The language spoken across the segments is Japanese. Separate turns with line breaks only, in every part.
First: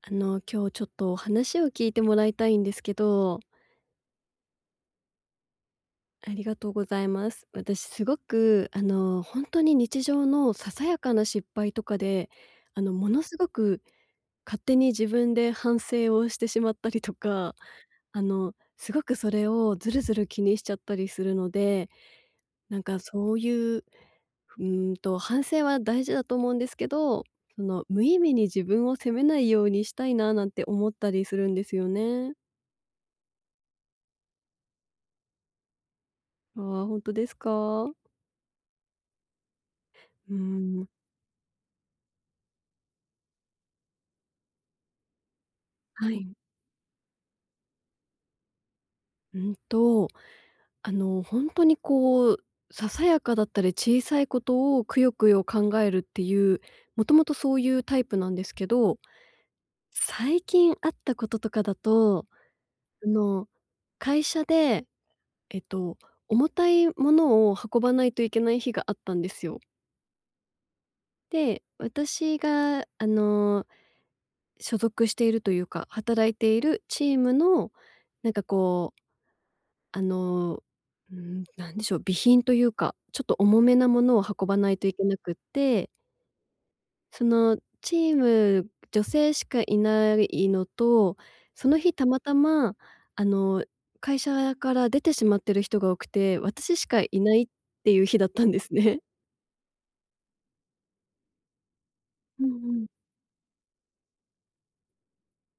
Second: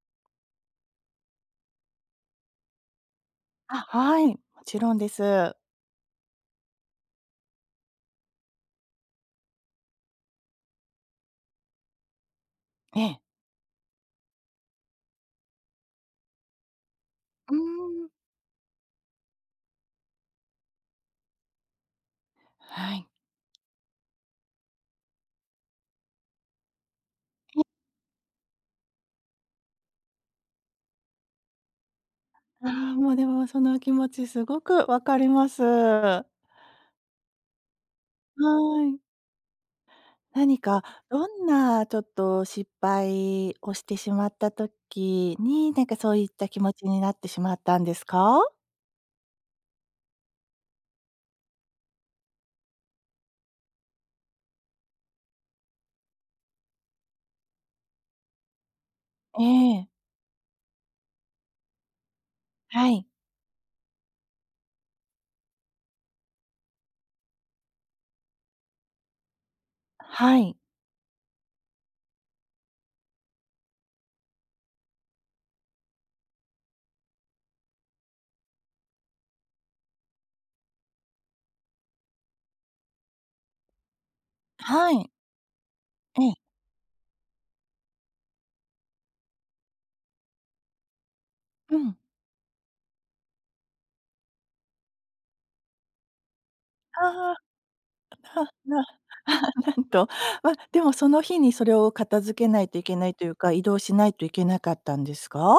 今日ちょっとお話を聞いてもらいたいんですけど、
あ、はい、もちろんです。
ありがとうございます。私すごく、本当に日常のささやかな失敗とかで、
え
も
え。
のすごく勝手に自分で反省をしてしまったりと
う
か、
ーん。
すごくそれをずるずる気にしちゃったりするので、なん
は
か
い。
そういう、反省は大事だと思うんですけど、その無意味に自分を責めないようにしたいななんて思ったりするんですよね。
ああ、もうでもその気持ちすごくわかります。は
ああ、ほですか？
い。
うー
何か
ん、
どんなちょっと失敗をしてしまった時に、なんかそ
は
ういっ
い。
た気持ちになってしまったんですか？
うんと、本当にこう、ささやかだったり小さいことをくよくよ考えるっていう、もともとそういうタイプなんですけど、
ええ。
最近あったこととかだと、
はい。
あの、会社で、えっと、重たいものを運ばないといけない日があったんですよ。
はい。
で、私が、所属しているというか、働いているチームの、なんかこうあの、うなんでしょう、備品というか、ちょっと重めなものを運ばないと
は
いけ
い。
なくって、
ええ。
そのチーム、女性しかいないのと、そ
う
の日
ん。
たまたま、あの、会社から出てしまってる人が多くて、私しかい
あ
な
あ、
いっていう日だったんです
な
ね。
なんと、ま、でもその日にそれを片付
う
け
ん
ないとい
うん。
けないというか、移動しないといけなかったんですか？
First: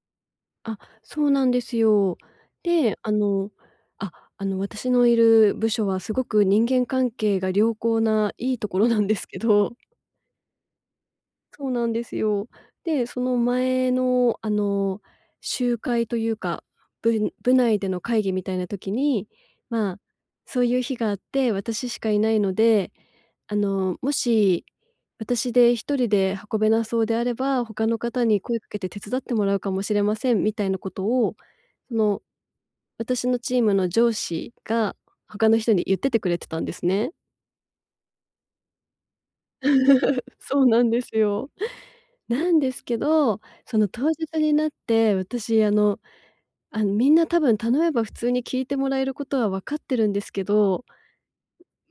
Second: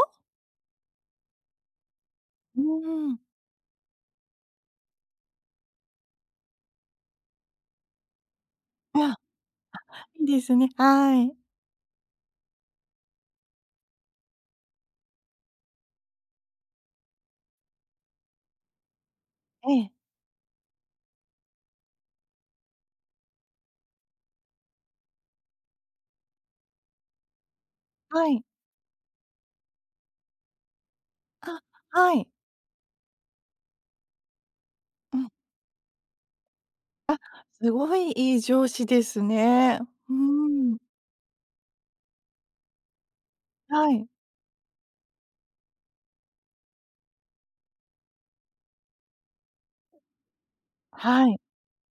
あ、そうなんですよ。
う
で、
ーん。
あ、私のいる部署はすごく人間関係が良好ないいところなん
あ、
ですけど。
いいですね。はい。
そうなんですよ。で、その前の、集会というか、部内での会議みたいな時に、
ええ、
まあ、そういう日があって、私しかいないので、もし私で一人で運べなそうであれば、他の方
は
に
い。
声かけて手伝ってもらうかもしれませんみたいなことを、
あ、
そ
は
の、
い。
私のチームの上司が
うん、
他の人に言っててくれてたんですね。
すごいいい上司ですね。う
そう
ーん。
なんですよ。なんですけど、その
はい。
当日になって、私みんな多分頼めば普通に聞いてもらえることは分かってるんですけど、
はい。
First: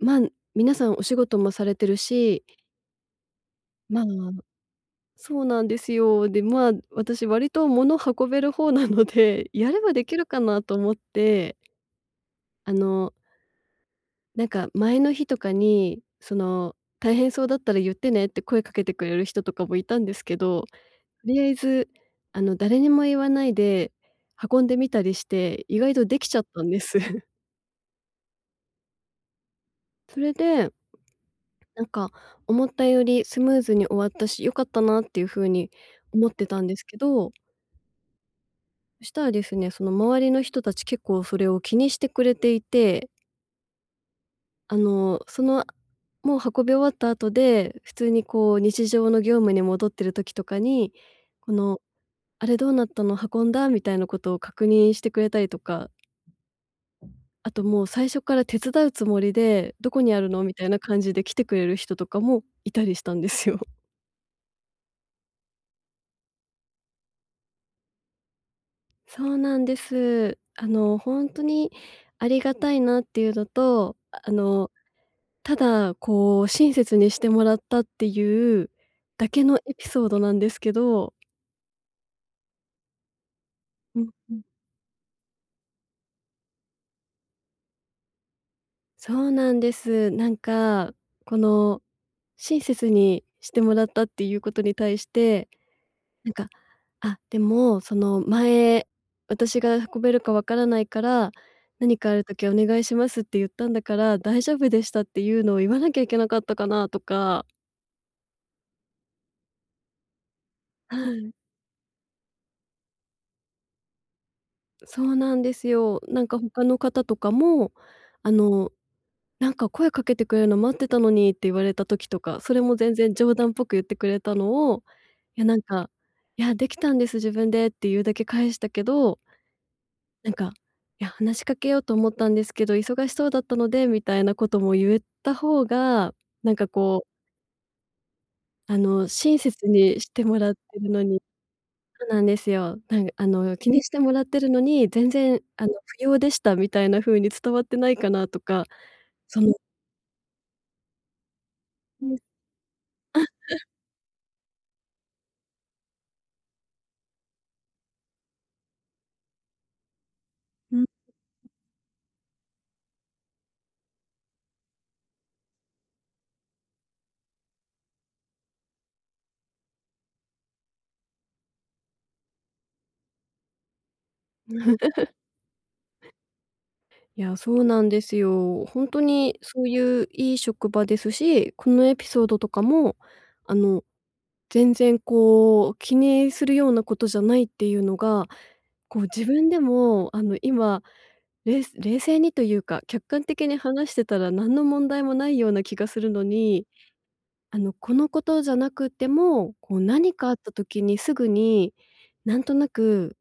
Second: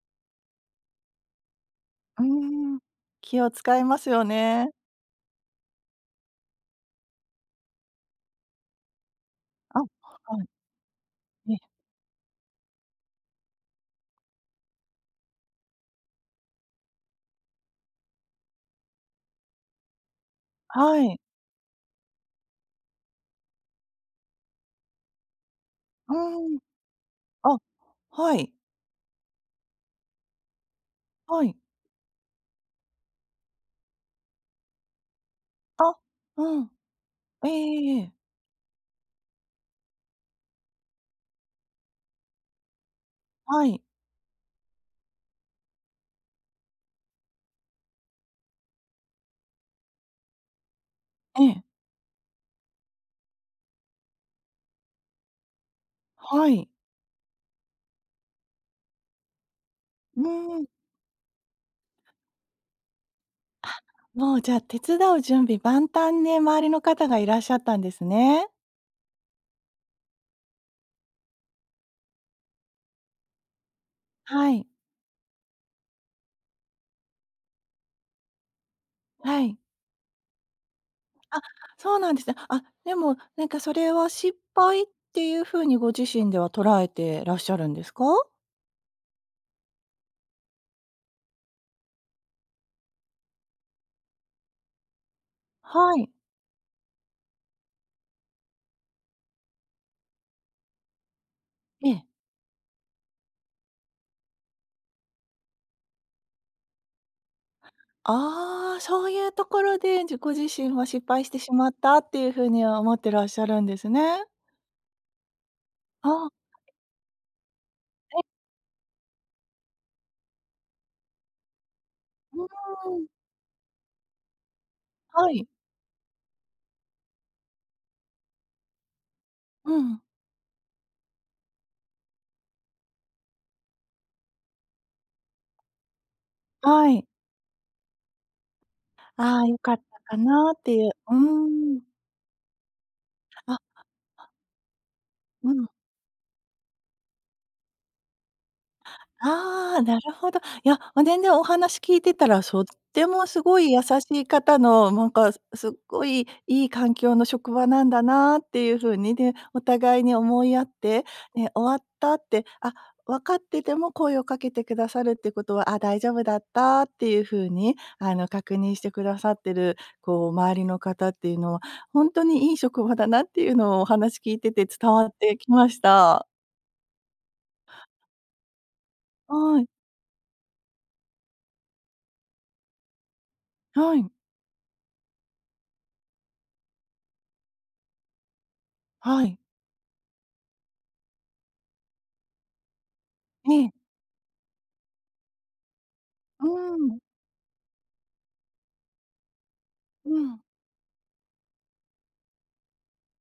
まあ、皆さんお仕事もされてる
うー
し、
ん。気を使いま
まあ
すよね。
そうなんですよ。で、まあ、私割と物運べる方なので、や
あ、
れ
は
ばできるか
い。
なと思って、
え、
あの、なんか前の日とかに、その、「大変そうだったら言ってね」って声かけてくれる人とかもいたんですけど、と
はい。
りあえず、誰にも言わないで運んでみたりして、意外と
う
できちゃっ
ーん。
たんです。
あ、はい。
それで、
はい。
なんか思ったよりスムーズに終わったし、良かったなっていう風に
あ、
思って
う
たん
ん。
ですけど、
ええええええ。
そしたらですね、その周りの人たち結構それを気にしてくれていて、
はい。
その、もう運び終わった後で、普通にこう日常の業務に戻ってる時とかに、
え
こ
え、
の、「あれどうなったの？運んだ？」みたいなことを確認してくれたりとか、
はい。
あともう最初から手伝うつもりで、「どこに
う
あるの？」み
ー
た
ん。
いな感じで来てくれる人とかもいたりしたんですよ。
もうじゃあ手伝う準備万端で周りの方がいらっしゃったんですね。
そうなんです。ほんとにありがたいなっていうのと、
はい。
ただこう親切にしてもらったっていうだ
は
け
い。
のエピソードなんですけど。
あ、そうなんですね。あ、でも、なんかそれ
う
は
んう
失
ん。
敗っていう風にご自身では捉えてらっしゃるんですか？
そうなんです。なんか、この親切にしてもらったっていうことに対して、
はい。
なんか、あ、でも、その前、私が運べるかわからないから、
え
「何
え。
かある時お願いします」って言ったんだから、「大丈夫でした」っていうのを言わなきゃいけなかったかなとか。
ああ、そういうところで、ご自身は
は
失敗し
い。
てしまったっていう風には思ってらっしゃるんですね。
そうなんですよ。な
あ
ん
あ、
か他の方とかも、あの、「なんか声かけてくれるの待ってたのに」って言われた時と
う
か、それも全
ーん。
然冗談っぽく言ってくれたのを、
は
いや
い。
なんか、「いや、できたんです、自分で」っていうだけ返したけど、
うん。
なんか、いや、話しかけようと思ったんですけど、忙しそうだったので、みたいなことも言えた方が、なんか
は
こ
い。
う、親
ああ、良
切
かっ
にし
たか
てもら
な
っ
って
て
いう。
るの
う
に。
ーん。
そうなんですよ。なんか
あ、
気にしてもらってるのに、全然、
うん。
不要でしたみたいな風に伝わってないかなとか、その。
ああ、なるほど。いや、ま全然お話聞い
う
て
ん
たら、とってもすごい優しい方の、なんかすっごいいい環境の職場なんだなっていう風に、で、お互いに思い合っ
うん。
て、ね、終わったって、あ、分かってても声をかけてくださるってことは、あ、大丈夫だったっていう風に、あの、確認してくださってる、こう、周りの方っていうのは、ほんとにいい職場だなっていうのをお話聞いてて伝わってきました。
いや、そうなんですよ。ほんとに
は
そ
い。
ういういい職場ですし、このエピソードとかも、あの
はい。
全然こう、気にするようなことじゃないっていうのが、こう
は
自
い。
分でも今、冷静にというか、客観的に
ええ。
話してたら何の問題もないような気がするの
う
に、
ん、
このことじゃなくても、こう何
う
かあっ
ん、
た時にすぐに、なんとなく、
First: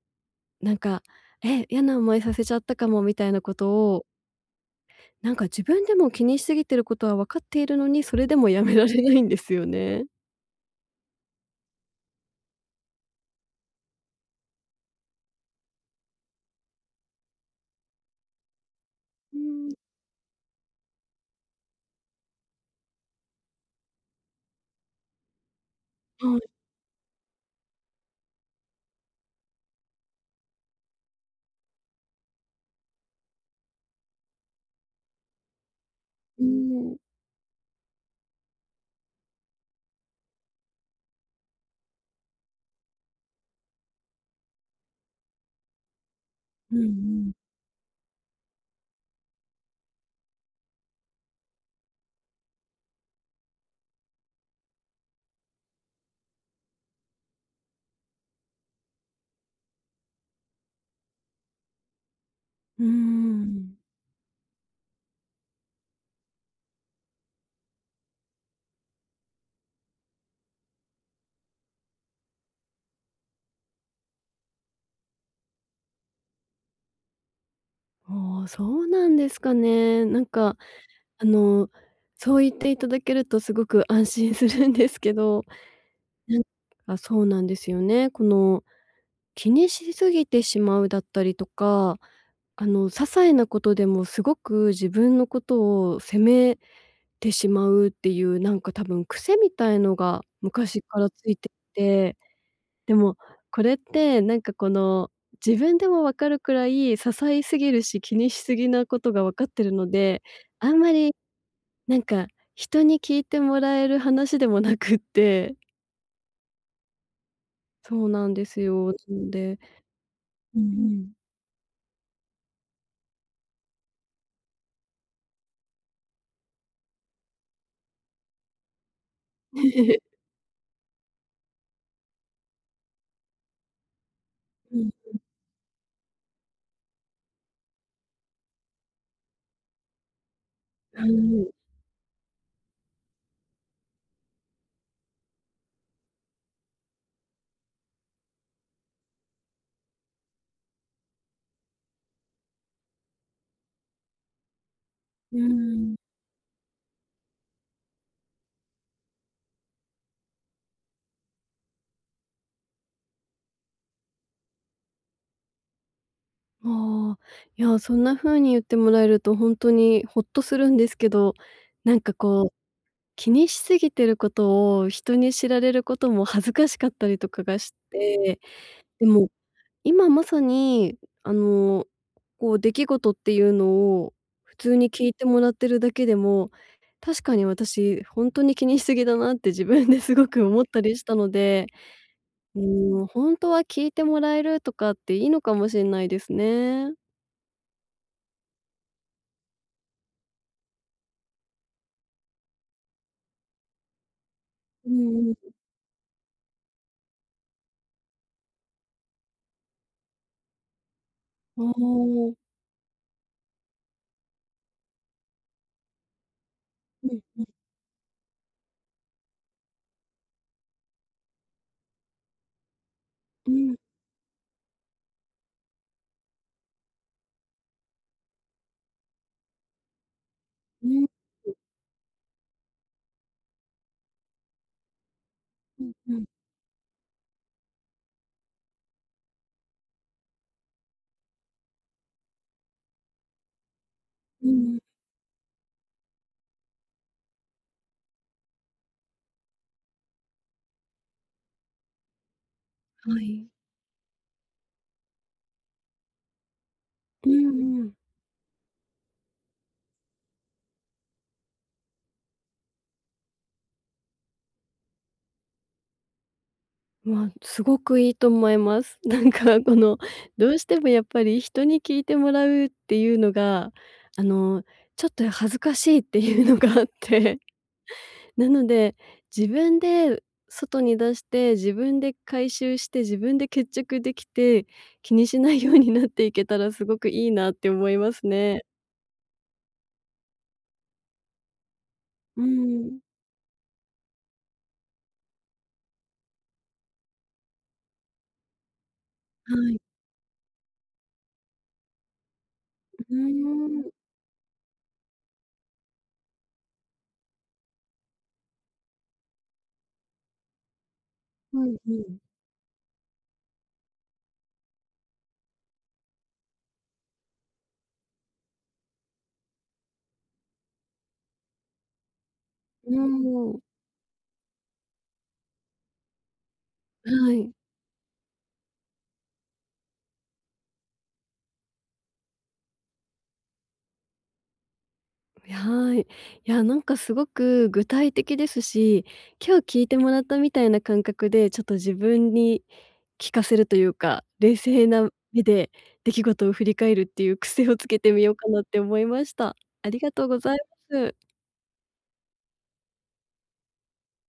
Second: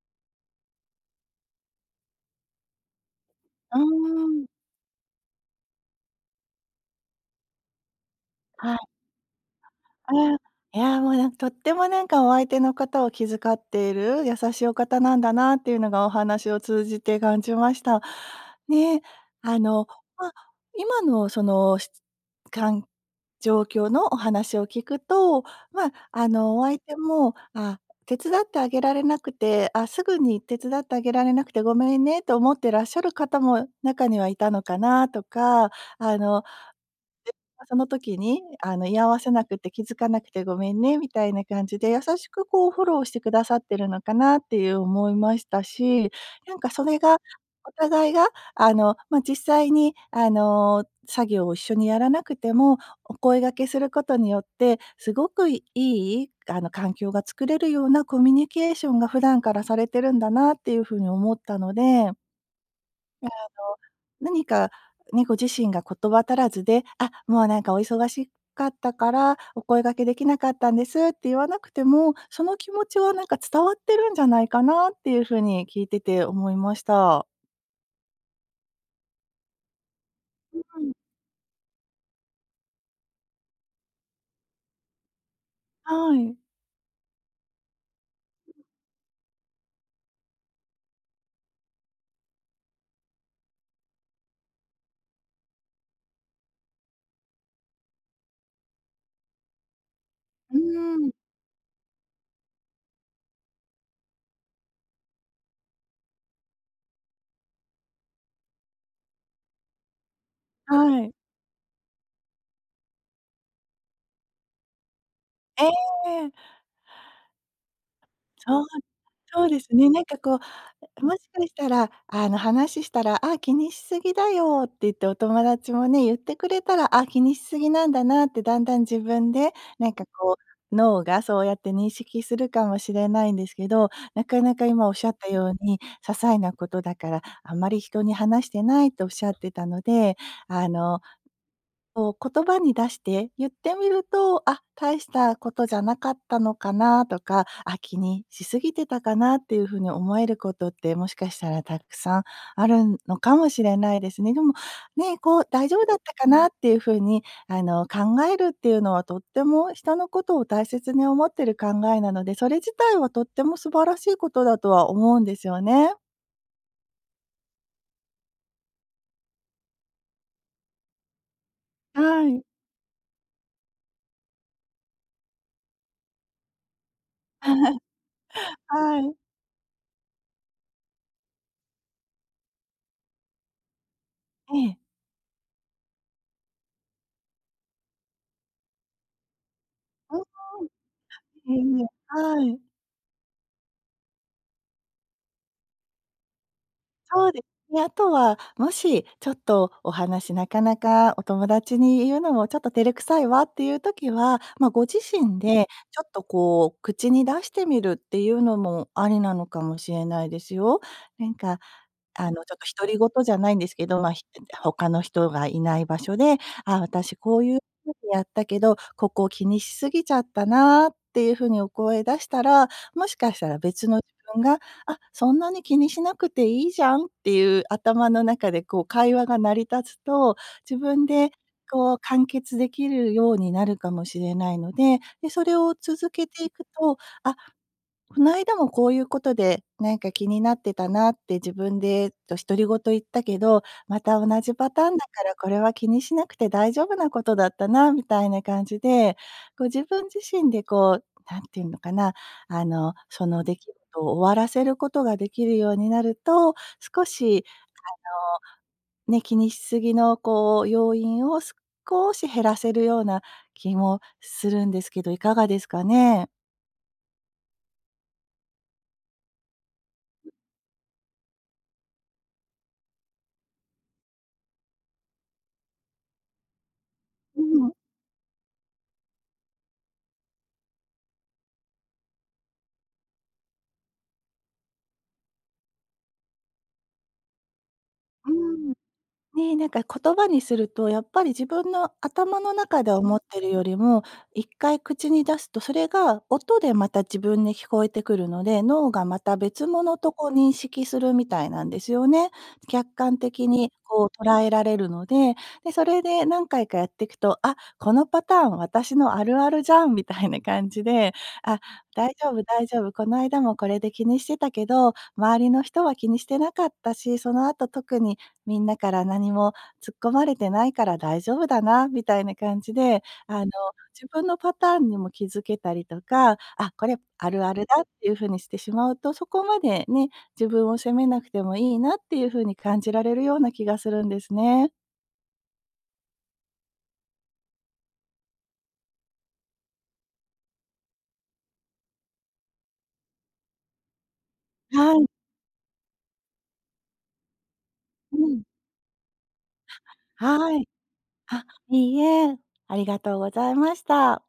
なんか、え、嫌な思いさせちゃったかもみたいなこと
う
を、
ーん。
なんか自分でも気にしすぎてることは分かっているのに、それでもや
は
め
い。
られないんですよね。
ああ、いや、もう、なんとっても、なんか、お相手の方を気遣っている優しいお方なんだなっていうのがお話を通じて感じました。ね、
う
あ
ん。
の、ま、今の、その、しかん状況のお話を聞くと、ま、あ
はい。
の、お相手も、あ、手伝ってあげられなくて、あ、すぐに手伝ってあげられなくてごめんねと思ってらっしゃる方も中にはいたのかなとか、あの
うん。
その時に、あの、居合わせなくて気づかなくてごめんねみたいな感じで、優しくこうフォローしてくださってるのかなっていう思いましたし、なんか
うん
そ
う
れが、
ん。
お互いが、あの、ま、実際に、あの、作業を一緒にやらなくても、お声掛けすることによって、すごくいい、あの、環境が作れるようなコミュニケーションが普段からされてるんだなっていう風に思ったので
うーん。
何かね、ご自身が言葉足らずで、あ、もうなんかお忙しかったから、お声掛けできなかったんですって言わなくても、その気持ちはなんか伝わってるんじゃないかなっていう風に聞いてて思いました。
ああ、そうなんですかね。なんか、
うん、
あの、そう言っていただけるとすごく安心するんですけど、
はい。
なんかそうなんですよね。この、気にしすぎてしまうだったりとか、些細なことでもすごく自分のことを責めてしまうっていう、なんか多分癖みたいのが
うー
昔から
ん、
ついていて。でも、これってなんかこの、自分でも分かるくらい些細すぎるし、気にしすぎなことが分かってるので、あんま
はい。
りなんか人に聞いてもらえる話でもなくって。
ええ、
そうなんです
そう、
よ。なの
そう
で。
ですね。なんかこ
うんう
うも
ん。
しかしたら、あの、話したら「あ、気にしすぎだよ」って言ってお友達もね、言ってくれたら、あ、気にしすぎなんだなって、だんだん自分で、なんか こう、脳がそうやって認識するかもしれないんですけど、なかなか
う
今
ん。
おっしゃったように、些細なことだから、あまり人に話してないとおっしゃってたので、あの
はい。
こう、言葉に出して言ってみると、あ、大したことじゃなかったのかなとか、あ、気にしすぎてたかなっていうふうに思えることって、もしかしたらたくさんあるのかもしれないですね。でも、ね、
う
こう、大丈夫だ
ん。
ったかなっていうふうに、あの、考えるっていうのはとっても人のことを大切に思ってる考えなので、それ自体はとっても素晴らしいことだとは思うんですよね。
ああ、いや、そんな風に言ってもらえると本当にほっとするんですけど、なんか
は
こ
い。
う、気にしすぎてることを人に知られることも恥ずかしかったりとかがして。
は
で
い。
も、今まさに、あの、こう、出来事っていうのを
え
普通
え。
に聞いてもらってるだけでも、確かに私ほんとに気にしすぎだなって自分で す
うん、
ごく思ったりしたの
え
で、
え。はい。
うーん、ほんとは聞いてもらえるとかっていいのかもしんないですね。
そうですね。あとは、もしちょっとお話なかなかお友達に言うのもちょっと照れくさいわっていう時は、まあ、ご
う
自
んう
身
ん。
でちょっとこう口に出してみるっていうのもありなのかもしれないですよ。なんか
あ
あ
あ、
の、ちょっと独り言じゃないんですけど、まあ、他の人がいない場所で、あ
う
私
ん
こ
う
う
ん、
いうふうにやったけど、ここを気にしすぎちゃったなっていうふうにお声出したら、もしかした
う
ら
ん、うん。
別の自分が、あ、そんなに気にしなくていいじゃんっていう頭の中でこう会話が成り立つと、自
う
分
ん
でこう完結できるようになるかもしれないので、で、それを
う
続
ん、
けていくと、あ、こないだもこういうことで、なんか気になってたなって自分でと独り言言ったけど、また同
う
じパ
ん
ターンだからこれは気にしなくて大丈夫なことだったなみたいな感じで、こう自分自身でこう、なんていうのかな、あの、
うん、は
その
い。
出来事を終わらせることができるようになると、少
う
し
んうん。
ね、気にしすぎのこう要因を少し減らせるような気もするんですけど、いかがですかね？
まあすごくいいと思います。なんかこの、どうしてもやっぱり人に聞いてもらうっていうのが、あの、ちょっと恥ずかしいっていうのがあって、
うん、
なので、自分で外に出して、自分で回収して、自分で決着できて、気にしないようになっていけたらすごくいいなって思います
う
ね。
ん。ねえ、なんか言葉にすると、やっぱり自分の頭
う
の中で
ん。
思ってるよりも、一回口に出すと、それが音でまた自分に聞こえてくるので、脳がまた
は
別
い。
物とこう認識するみたいなんですよね。客
うー
観的に
ん。
こう捉えられるので、で、それで何回かやっていくと、あ、このパターン私のあるあるじゃんみたいな感じで、あ、
うんう
大
ん。
丈夫大丈夫、この間もこれで気にしてたけど、周りの人は気にしてなかったし、その後特にみんなから何も突っ込まれてないから大丈夫だなみたいな感じ
うー
で、あの、
ん。
自分のパターンにも気づけたりとか、あ、これあ
は
る
い。
あるだっていう風にしてしまうと、そこまでね、自分を責めなくてもいいなっていう風に感じられるような気がするんですね。
はい。いや、なんかすごく具体的ですし、今日聞いてもらったみたいな感覚で、ちょっと自分に聞かせるというか、冷静
はい。
な目で出来事を振り返るっていう癖をつけて
う
みよう
ん。
かなって思いました。ありがとうござ
は
い
い。
ます。
あ、いいえ、ありがとうございました。